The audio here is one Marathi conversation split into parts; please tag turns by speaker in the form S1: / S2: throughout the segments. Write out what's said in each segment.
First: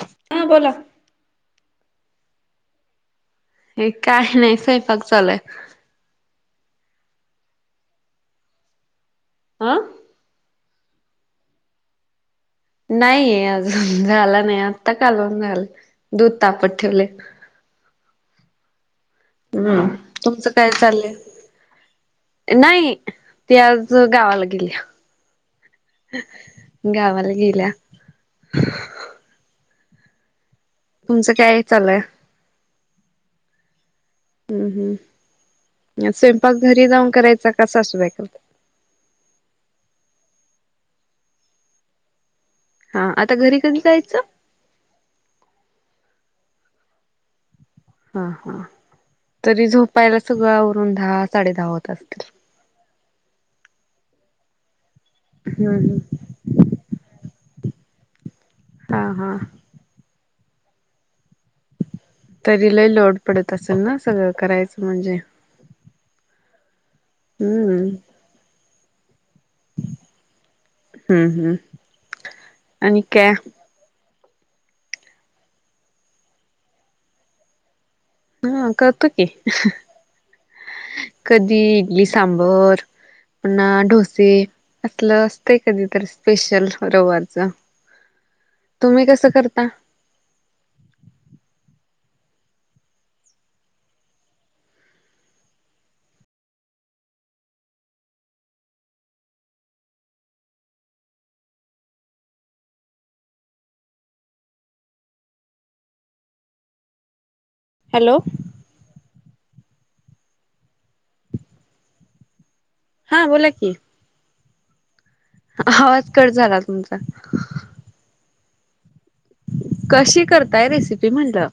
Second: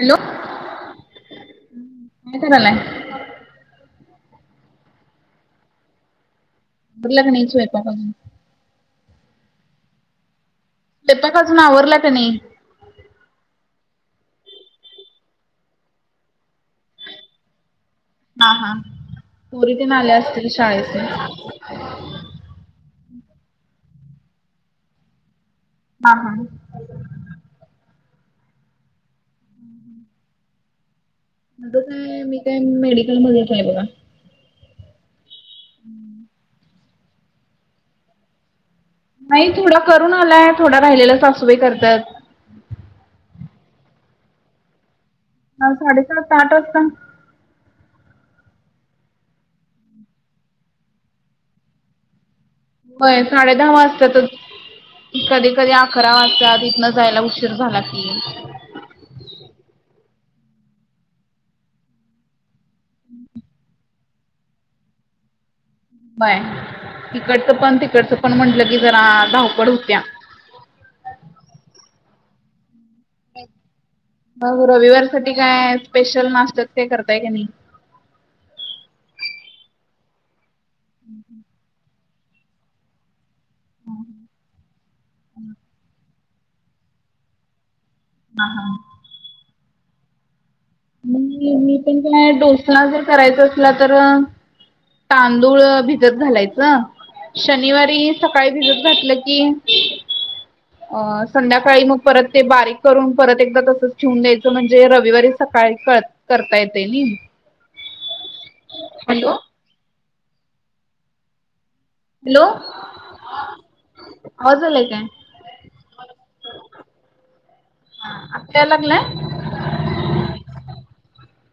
S1: हॅलो
S2: हा बोला.
S1: काय करालाय.
S2: हे काही नाही स्वयंपाक चालू आहे.
S1: झाल का नाही स्वयंपाक अजून?
S2: आं.
S1: स्वयंपाक अजून आवरला का नाही?
S2: नाहीय अजून झाला नाही आत्ता कालवण झालं दूध तापत ठेवले.
S1: हा हा पोरी
S2: हम्म
S1: तेन आले असतील
S2: तुमचं काय
S1: शाळेतून.
S2: चाललंय? नाही ती आज गावाला गेल्या.
S1: हा हा
S2: गावाला गेल्या. तुमचं काय
S1: माझं
S2: चालूय
S1: काय? मी काय मेडिकलमध्येच आहे बघा.
S2: हम्म हम्म. स्वयंपाक घरी जाऊन करायचां, का सासूबाई करतात?
S1: नाय थोडं करून आलाय, थोडं राहिलेलं सासूबाई करत्यात.
S2: हा आता घरी कधी जायचं?
S1: हा साडेसात आठ वाजता.
S2: हा हा. तरी झोपायला सगळं आवरून दहा साडेदहा होत असतील.
S1: होय साडे दहा वाजत्यातच. कधी कधी
S2: हम्म
S1: अकरा वाजत्यात इथनं जायला उशी उशीर झाला की,
S2: हा. हा. तरी लय लोड पडत असेल ना, सगळं करायचं म्हणजे?
S1: व्हय इकडचं पण
S2: हम्म
S1: तिकडचं पण म्हणलं की जरा धावपळ होत्या.
S2: हम्म हम्म.. आणि काय,
S1: मग रविवार साठी काय स्पेशल, नाश्त्यात काय करताय की नाही.
S2: हा करतो की, कधी इडली सांबर. पुन्हा डोसे असलं असतं, कधीतरी स्पेशल रविवारच.
S1: हा हा.
S2: तुम्ही कसं करता?
S1: मग मी पण काय डोसा जर करायचा असला तर तांदूळ भिजत घालायचं. शनिवारी सकाळी भिजत घातलं की, अ संध्याकाळी मग परत ते बारीक करून परत एकदा तसंच ठेवून द्यायचं म्हणजे रविवारी सकाळी क -करता येतंय नी.
S2: Hello,
S1: hello, hello.
S2: हां बोला की.
S1: आवाज आलाय काय.
S2: आवाज कट झाला तुमचा.
S1: आत्ता याय लागलाय?
S2: कशी करताय रेसिपी म्हणलं?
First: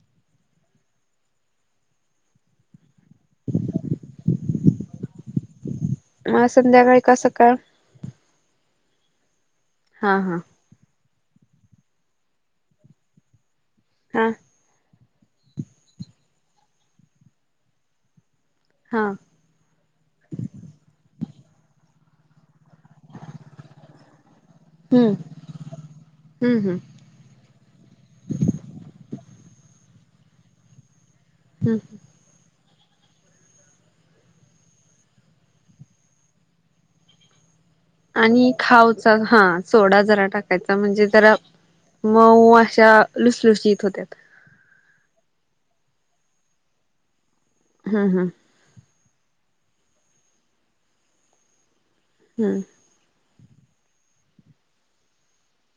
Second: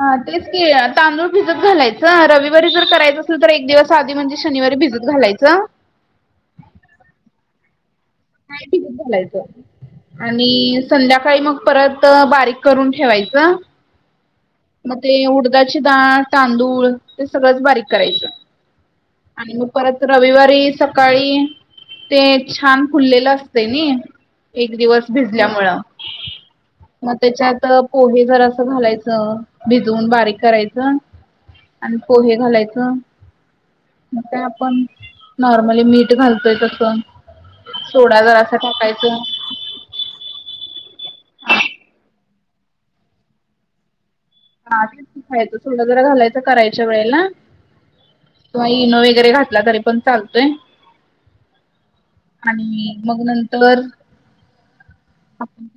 S1: हा तेच की तांदूळ भिजत घालायचं. रविवारी जर करायचं असलं तर एक दिवस आधी म्हणजे शनिवारी भिजत घालायचं.
S2: मग आज संध्याकाळी का सकाळ.
S1: [unintelligible] झालायचं
S2: हा हा
S1: आणि संध्याकाळी मग परत बारीक करून ठेवायचं.
S2: हा.
S1: मग ते उडदाची डाळ, तांदूळ सगळंच बारीक करायचं.
S2: हा.
S1: आणि मग परत रविवारी, सकाळी ते छान. फुलेल असते नी, एक दिवस
S2: हम्म
S1: भिजल्यामुळं.
S2: हम्म हम्म
S1: मग त्याच्यात पोहे जरासं घालायचं, भिजवून बारीक करायचं.
S2: हम्म
S1: आणि पोहे घालायचं. मग काय आपण, नॉर्मली मीठ घालतोय तसं. सोडा
S2: आणि
S1: जरासं टाकायच.
S2: खावचा हा सोडा जरा टाकायचा म्हणजे जरा मऊ अशा लुसलुशीत होत्यात.
S1: हा तेच की करायचं सोडा जरा घालायचं करायच्या वेळेला.
S2: हम्म हम्म.
S1: किंवा इनो वगैरे घातला तरी पण चालतोय.
S2: हम्म
S1: आणि मग नंतर,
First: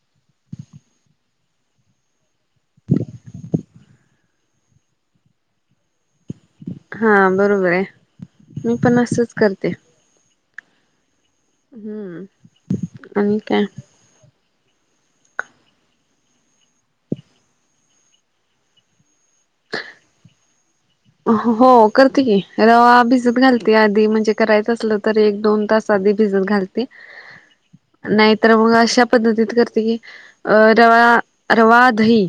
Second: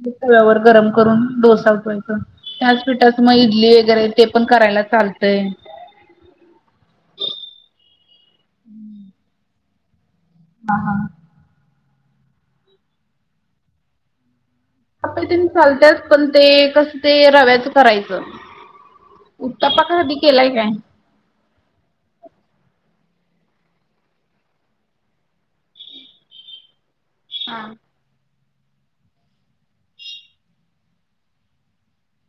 S1: तव्यावर गरम करून डोसा बनवायचा, त्याचं पिठाची मग इडली. इडली वगैरे ते पण करायला चालतंय.
S2: हा बरोबर हाय, मी पण असंच करते.
S1: हा हा.
S2: हम्म आणि काय?
S1: आप्पे तेन चालत्यात, पण ते कसं ते रव्याचं करायचं. उत्तापा कधी केलाय कायं.
S2: हो करते की, रवा भिजत घालते आधी म्हणजे करायचं असलं तर एक दोन तास. आधी भिजत घालते.
S1: हां.
S2: नाहीतर मग अशा पद्धतीत करते की, अ रवा, रवा दही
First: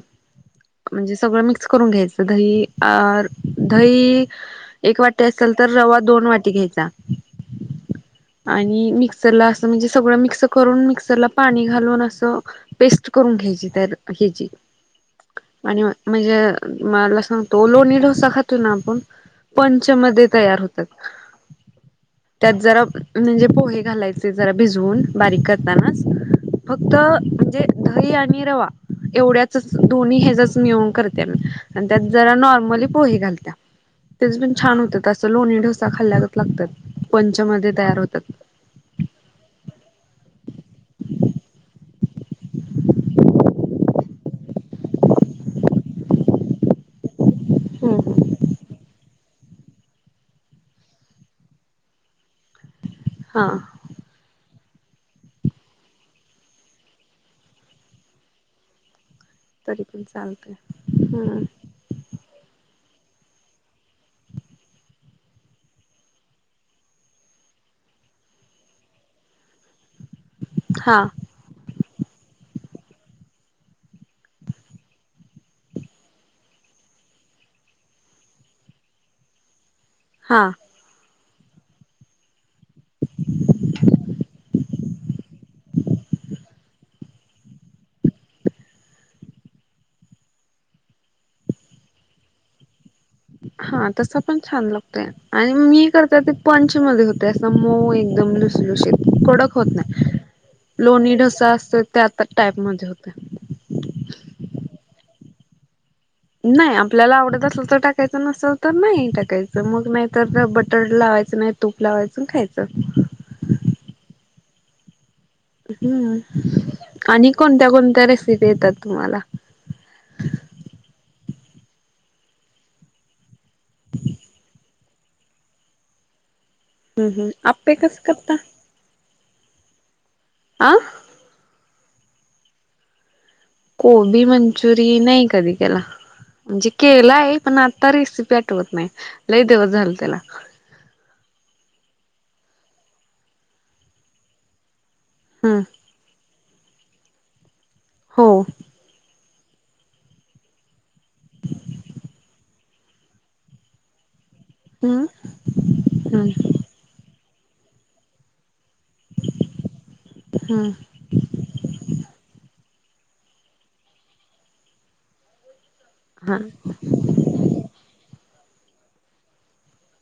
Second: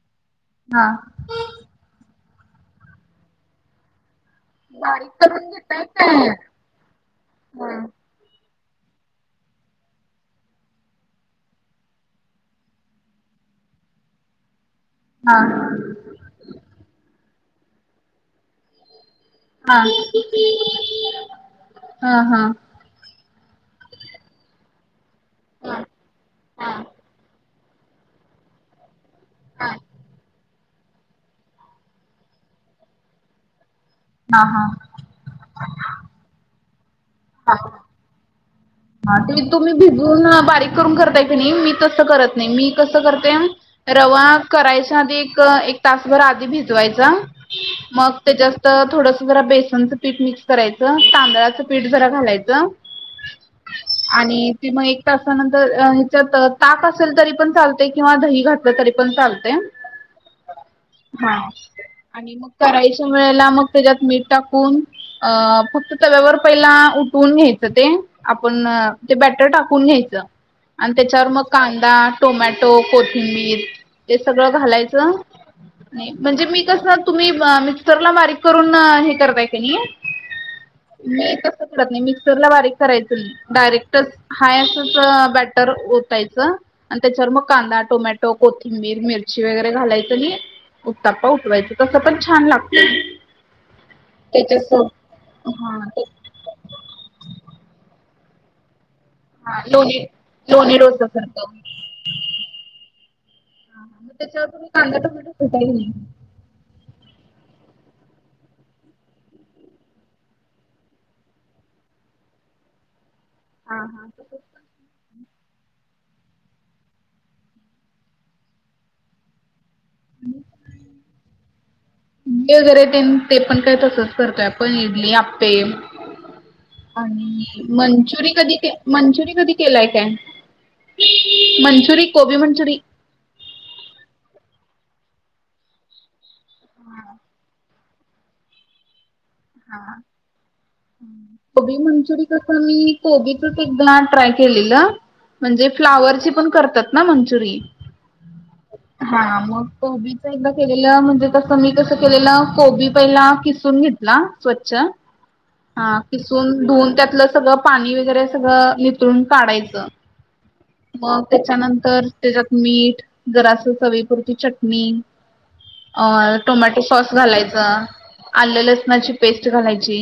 S1: हा.
S2: म्हणजे सगळं मिक्स करून घ्यायचं, दही आर दही एक
S1: बारीक
S2: वाटी
S1: करून
S2: असेल तर,
S1: घेताय
S2: रवा दोन
S1: काय?
S2: वाटी घ्यायचा.
S1: हा.
S2: आणि मिक्सरला असं म्हणजे सगळं मिक्स करून मिक्सरला पाणी घालून असं पेस्ट करून घ्यायची तर ह्याची
S1: हा
S2: आणि म्हणजे मला सांग तो लोणी ढोसा खातो ना आपण
S1: हा हा
S2: पंचमध्ये तयार होतात,
S1: हा.
S2: त्यात जरा. म्हणजे पोहे घालायचे जरा भिजवून बारीक करतानाच. फक्त म्हणजे दही आणि रवा एवढ्याचच दोन्ही हेजच. मिळवून करत्यात आणि त्यात जरा नाॅर्मली पोहे घालत्यात.
S1: हा
S2: तेचपिन
S1: हा.
S2: छान होत्यात. ते असं लोणी डोसा खाल्लागत लागतंय,
S1: हा.
S2: पंचमध्ये तयार होतात.
S1: हा ते तुम्ही भिजून बारीक करून करताय कणी, मी तसं करत नाही मी कसं करते. रवा करायच्या आधी एक, एक तासभर आधी भिज भिजवायच मग ते जास्त, थोडंसं जरा बेसनच. पीठ मिक्स करायचं, तांदळाचं पीठ जरा घालायचं.
S2: हां.
S1: आणि ते मग एक तासानंतर ह्याच्यात ताक असेल तरी पण चालते किंवा दही घात घातल तरी पण चालते,
S2: तरी पण चालतय
S1: हा..
S2: हम्म
S1: आणि मग करायच्या वेळेला मग, तेच्यात मीठ टाकून. अ.. फक्त तव्यावर पहिला, उठवून घ्यायचं ते. आपण ते बॅटर टाकून घ्यायचं आणि
S2: हा
S1: त्याच्यावर मग कांदा, टोमॅटो, कोथिंबीर हे सगळं घालायचं. नाही, म्हणजे मी कसं तुम्ही मिक्सरला बारीक करून हे करताय का नाही
S2: हा...
S1: मी तसं करतं नाही, मिक्सर ला बारीक करायच नाही, डायरेक्टच हाय असं. च ब्याटर ओतायच. आणि तेच्यावर मग कांदा टोमॅटो कोथिंबीर मिरची वगैरे घालायचं आणि. उताप्पा उठवायचं तसं, पण छान लागतंय.
S2: हा.. तसं पण छान लागतंय. आणि
S1: हा
S2: मी करतोय ते. पंच मध्ये होतंय असा मऊ एकदम लुसलुशीत. कडक
S1: हा
S2: होत
S1: लोणी
S2: नाही, लोणी डोसा
S1: सारखं
S2: असतोय त्या आता टाईप मध्ये होतोय.
S1: त्याच्यावर तुम्ही कांदा [unintelligible]
S2: नाही आपल्याला आवडत असल तर टाकायचं. नसेल तर नाही टाकायचं, मग नाहीतर बटर लावायचं नाही तर. तूप लावायचं खायचं.
S1: हा हा..
S2: हम्म.. आणि कोणत्या कोणत्या रेसिपी येतात तुम्हाला.
S1: हं. इडली वगैरे तेन तेपण काय तसंच करतोय आपण इडली, आप्पे
S2: हम् हम्
S1: आणि
S2: आपे कसं
S1: मंचुरी
S2: करता
S1: कधी के मंचुरी कधी केलाय काय?
S2: आं..
S1: मंचुरी कोबी मंचुरी
S2: कोबी मंचुरि नाही कधी केला, म्हणजे केलाय पण आ या रेसिपी आठवत नाही, लय दिवस झालं त्याला.
S1: ह कोबी मंचुरी करता मी कोबीचच एकदा ट्राय केलेलं.
S2: हम्म
S1: म्हणजे फ्लावरची पण करतात ना मंचुरिन?
S2: हो.
S1: हां मग कोबीच एकदा केलेलं, म्हणजे कस मी कसं केलेलं कोबी पहिला किस् तून घेतला च
S2: हम्म
S1: हा
S2: हम्म
S1: किसून धून त्यातलं सगळं पाणी वगैरे सगळं तून काढायचं.
S2: हम्म
S1: मग तेच्यानंतर त्यांच्यात मीठ, जरासं चवीपुरती चटणी. अ
S2: हा
S1: टोमॅटो सॉस घालायचा, आलं लसणाची पेस्ट घालायची.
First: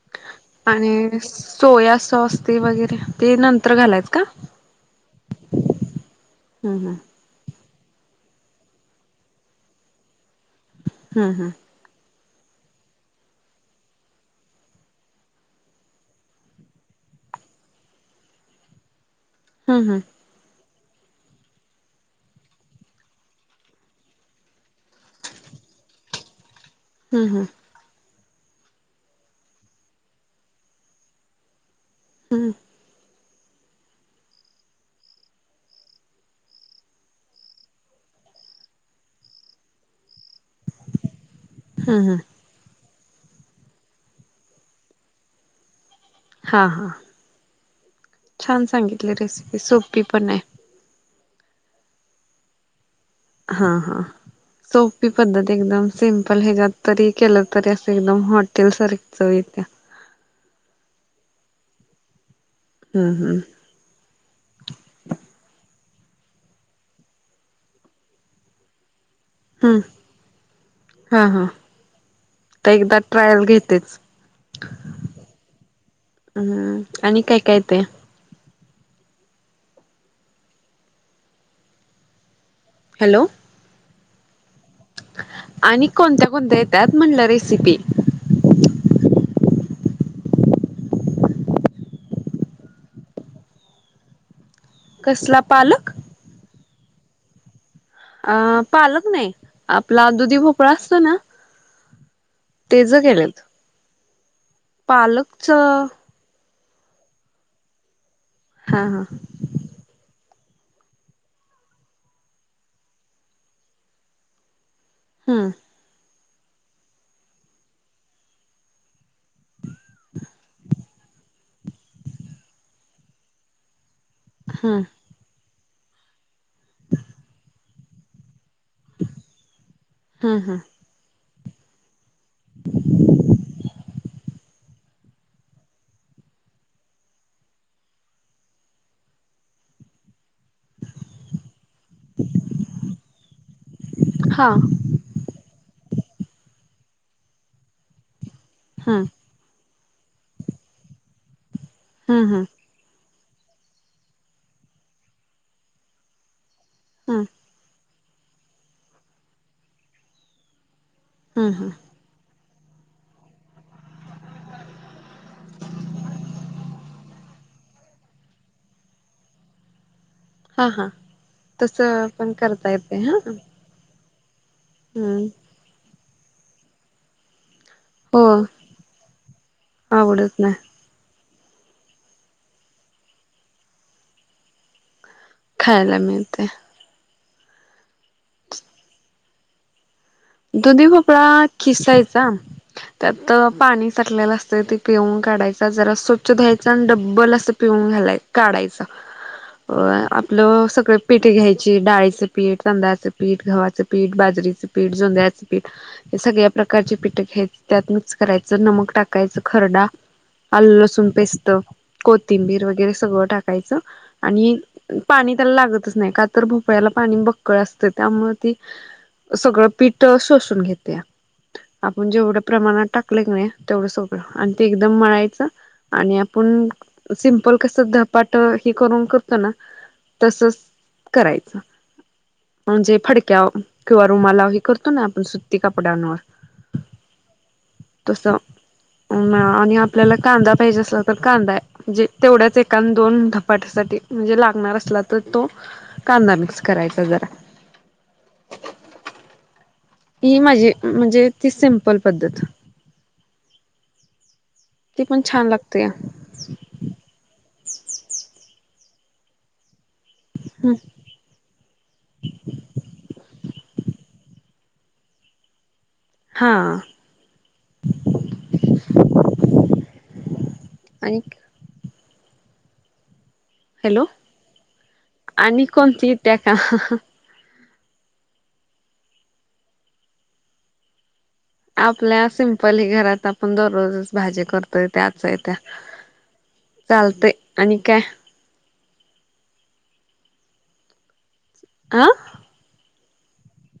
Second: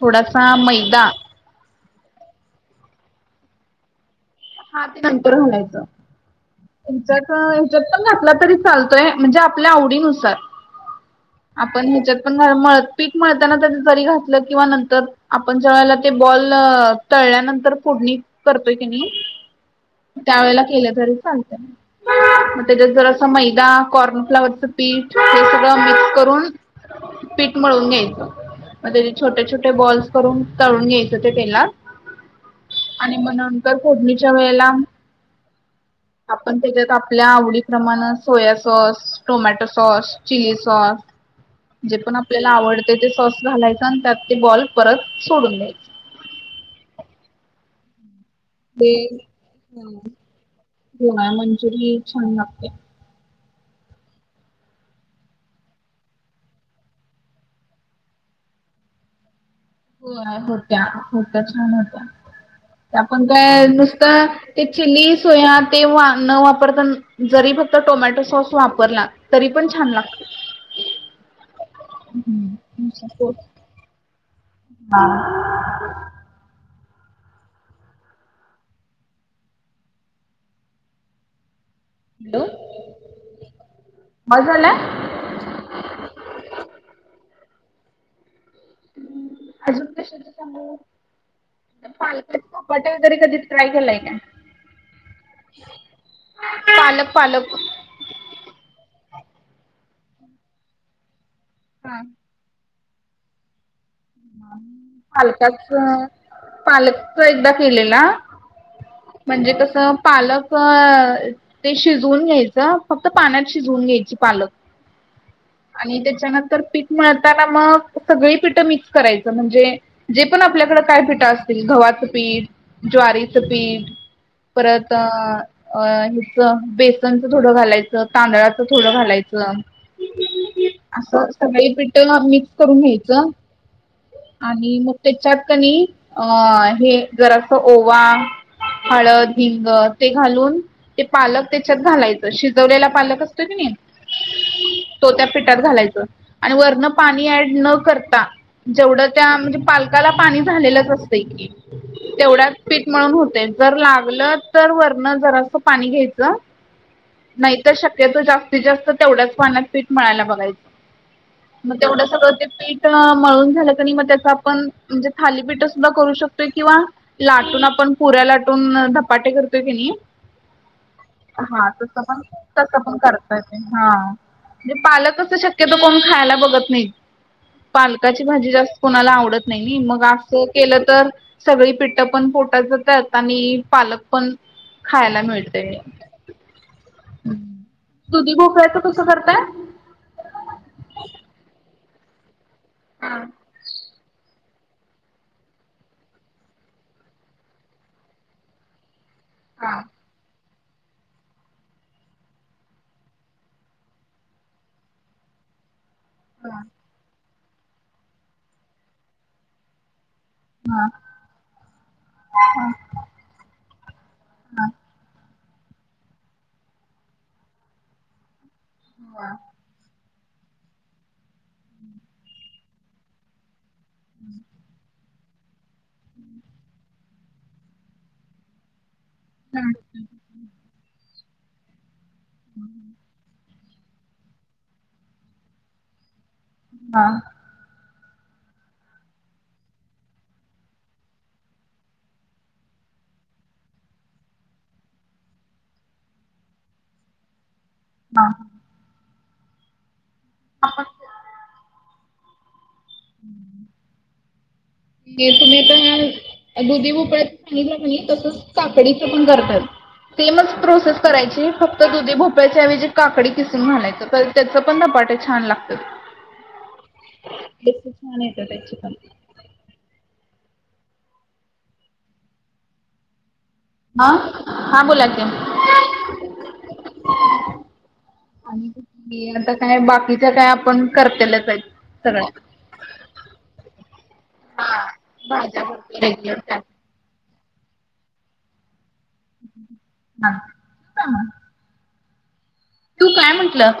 S1: थोडासा मैदा
S2: आणि सोया सॉस ते वगैरे ते, नंतर घालायच कां.
S1: हा ते नंतर घालायचं,
S2: हम्म हम्म
S1: तुमच ह्याच्यात पण घातला तरी चालतोय म्हणजे आपल्या आवडीनुसार
S2: हम्म हम्म..
S1: आपण ह्याच्यात पण पीठ मळताना त्यात जरी घातलं किंवा नंतर आपण ज्या वळेला ते बॉल तळल्यानंतर फोडणी करतोय कणी.
S2: हम्म हम्म‌.
S1: त्यावेळेला केलं तरी चालतंय. मग तेच्यात जरा असं मैदा, कॉर्नफ्लावरच पीठ हे सगळं मिक्स करून.
S2: हम्म हम्म
S1: पीठ मळून घ्यायचं. मग त्यांचे छोटे छोटे बॉल्स करून, तळून घ्यायचं तेलात.
S2: हम्म.
S1: आणि मग नंतर फोडणीच्या वेळेला. आपण तेच्यात आपल्या, आवडीप्रमाण soya sauce tomato sauce. Chilli sauce जे
S2: हम्म
S1: पण
S2: हम्म
S1: आपल्याला आवडते ते सॉस घालायचं. आणि त्यात ते बॉल परत सोडून द्यायचं.
S2: हा हा.. छान
S1: ते
S2: सांगितले रेसिपी सोपी पण आहे.
S1: [unintelligible] मंचुरी छान लागत्या.
S2: हा हा. सोपी पद्धत एकदम सिम्पल ह्याच्यात तरी केलं तरी असं एकदम हॉटेल सारखी चव येत्या.
S1: होय होत्या. होत्या छान होत्या.
S2: हम्म
S1: आपण
S2: हम्म
S1: काय नुस तर ते चिली सोया तेव्हा न वापर पण जरी फक्त टोमॅटो सॉस वापरला. तरी पण
S2: हम्म.
S1: छान लागते.
S2: हा हा. काय एकदा ट्रायल घेत तेच,
S1: हा.
S2: हम्म आणि काय काय येतंय?
S1: हॅलो,
S2: हॅलो,
S1: बास झालं.
S2: आणि कोणत्या कोणत्या येत्यात म्हटलं रेसिपी.
S1: अजून कशाच सांगु? पालकाचे धपाटे वगैरे कधी ट्राय केलाय काय?
S2: कसला पालक?
S1: पालक पालक.
S2: अ पालक नाही, आपला दुधी भोपळा असतो ना.
S1: हा.
S2: तेज केलेत. पालकच हा
S1: पालकाचं पालकचं एकदा केलेला.
S2: हा हा..
S1: म्हणजे कसं पालक. ते शिजवून घ्यायचं फक्त पाण्यात शिजवून घ्यायची पालक.
S2: हम..
S1: आणि त्याच्यानंतर पीठ मिळताना मग, सगळी पीठ मिक् करायचं म्हणजे जे पण आपल्याकडं, काय पिठं असतील गव्हाचं पीठ. ज्वारी पिठ.
S2: हम्म
S1: परत अ.. हेच बेसनच थोडं घालायचं. तांदळाच थोडं घालायचं.
S2: हम्म हम्म
S1: असं सगळी पिठं मिक्स करून घ्यायचं. आणि मग तेच्यात कणी अ.. हे जरासं ओवा. हळद हिंग ते घालून ते पालक तेच्यात घालायचं. शिजवलेला पालक असतोय कणी.
S2: हा
S1: तो त्या पिठात घालायच आणि वरन पाणी ऍड न करता जेवढं
S2: हम्म
S1: त्या म्हणजे पालक पालकाला पाणी झालेलंच असतंय की
S2: हम्म हम्म
S1: तेवढ्या पीठ मळून होते जर लागलं तर वरन जरा असं पाणी घ्यायचं.
S2: हम..
S1: नाही तर शक्यतो, जास्तीत जास्त तेवढ्याच पाण्यात पीठ मळायला बघायचं.
S2: हम्म हम्म
S1: मग तेवढं सगळं ते, पीठ मळून झालं कणी मग त्यात. आपण म्हणजे थालीपीठ सुधा करू शकतोय, किंवा लाटून आपण. पुऱ्या लाटून धपाटे करतोय की नाही?
S2: हा हा
S1: हा तसं पण, तसं पण करता येत. हा म्हणजे पालक
S2: हम्म
S1: कसं शक्यतो कोण? खायला बघत नाही. पालकाची
S2: हो
S1: भाजी जास्त कोणाला आवडत नाही. नी मग
S2: आवडत
S1: असं
S2: नाही
S1: केलं तर, सगळी पिठं पण पोटात जातात, आणि पालक पण खायला मिळतं.
S2: खायला मिळते
S1: दुधी भोपळ्याच कसं करताय?
S2: दुधी भोपळा खिसायचा,
S1: हा
S2: त्यात पाणी. साठलेला असतं ते पिळून काढायचा, जरा स्वच्छ धुवायचा आणि डब्बल असं पिळून काढायचं.
S1: [inaudible]
S2: अ.. आपलं सगळं पीठ घ्यायची, डाळीचं पीठ तांदळाचं पीठ गव्हाचं पीठ बाजरीचं पीठ. जोंधळाच पीठ हे सगळ्या
S1: हा
S2: प्रकारचे पीठ घ्यायचं. त्यात करायचं नमक टाकायचं, खरडा. आलं
S1: हा
S2: लसूण पेस्ट कोथिंबीर वगैरे, सगळं टाकायचं आणि पाणी त्याला लागतच नाही का तर, भोपळ्याला पाणी बक्कळ असतं त्यामुळे ती सगळं. पीठ शोसून घेते, आपण जेवढ्या प्रमाणात टाक दाखवले कणी तेवढं सगळं, आणि ते एकदम मळायचं. आणि आपुण सिम्पल कसं, धपाट हे करून कर करतो ना तसंच करायच, म्हणजे फडक्यावर किंवा रूमलाव हे करतो ना, आपण सुती कपडांनवर.
S1: हा..
S2: तस आणि आपल्याला कांदा पाहिजे असला तर कांदा आहे. म्हणजे तेवढ्याच एकान दोन धपाट्यासाठी म्हणजे लागणार असला तर तो? कांदा मिक्स करायचा जरा.
S1: हां..
S2: ही माझी
S1: आपण
S2: म्हणजे, ती सिम्पल पद्धत. ती पण
S1: हे
S2: छान
S1: तुम्ही
S2: लागते
S1: आता. दुधी भोपळ्याच सांगितलं कणी, तसंच काकडीचं पण करतात सेमच प्रोसेस. करायचे फक्त दुधी भोपळ्याच्याऐवजी काकडी किसून घालायचं, तर त्यांच पण धपाट छान लागत्यात.
S2: हा
S1: छान येतात, त्यांची पण.
S2: आणि का हॅलो
S1: हा हा बोला की.
S2: आणि कोणती येत्या का?
S1: आणि आता काय बाकीच्या काय आपण करतेलच आहेत.
S2: आपल्या
S1: सगळ्या.
S2: सिंपल ह घरात आपण दररोजच भाजी करतोय
S1: हा
S2: त्याच आहे त्या.
S1: भाज्या भरपूर रेग्युलर
S2: चालतंय आणि काय.
S1: हा..
S2: आ..
S1: तू काय म्हंटलं?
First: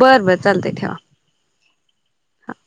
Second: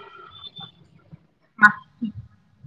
S2: बरं बरं चालतंय ठेवा.
S1: [inaudible]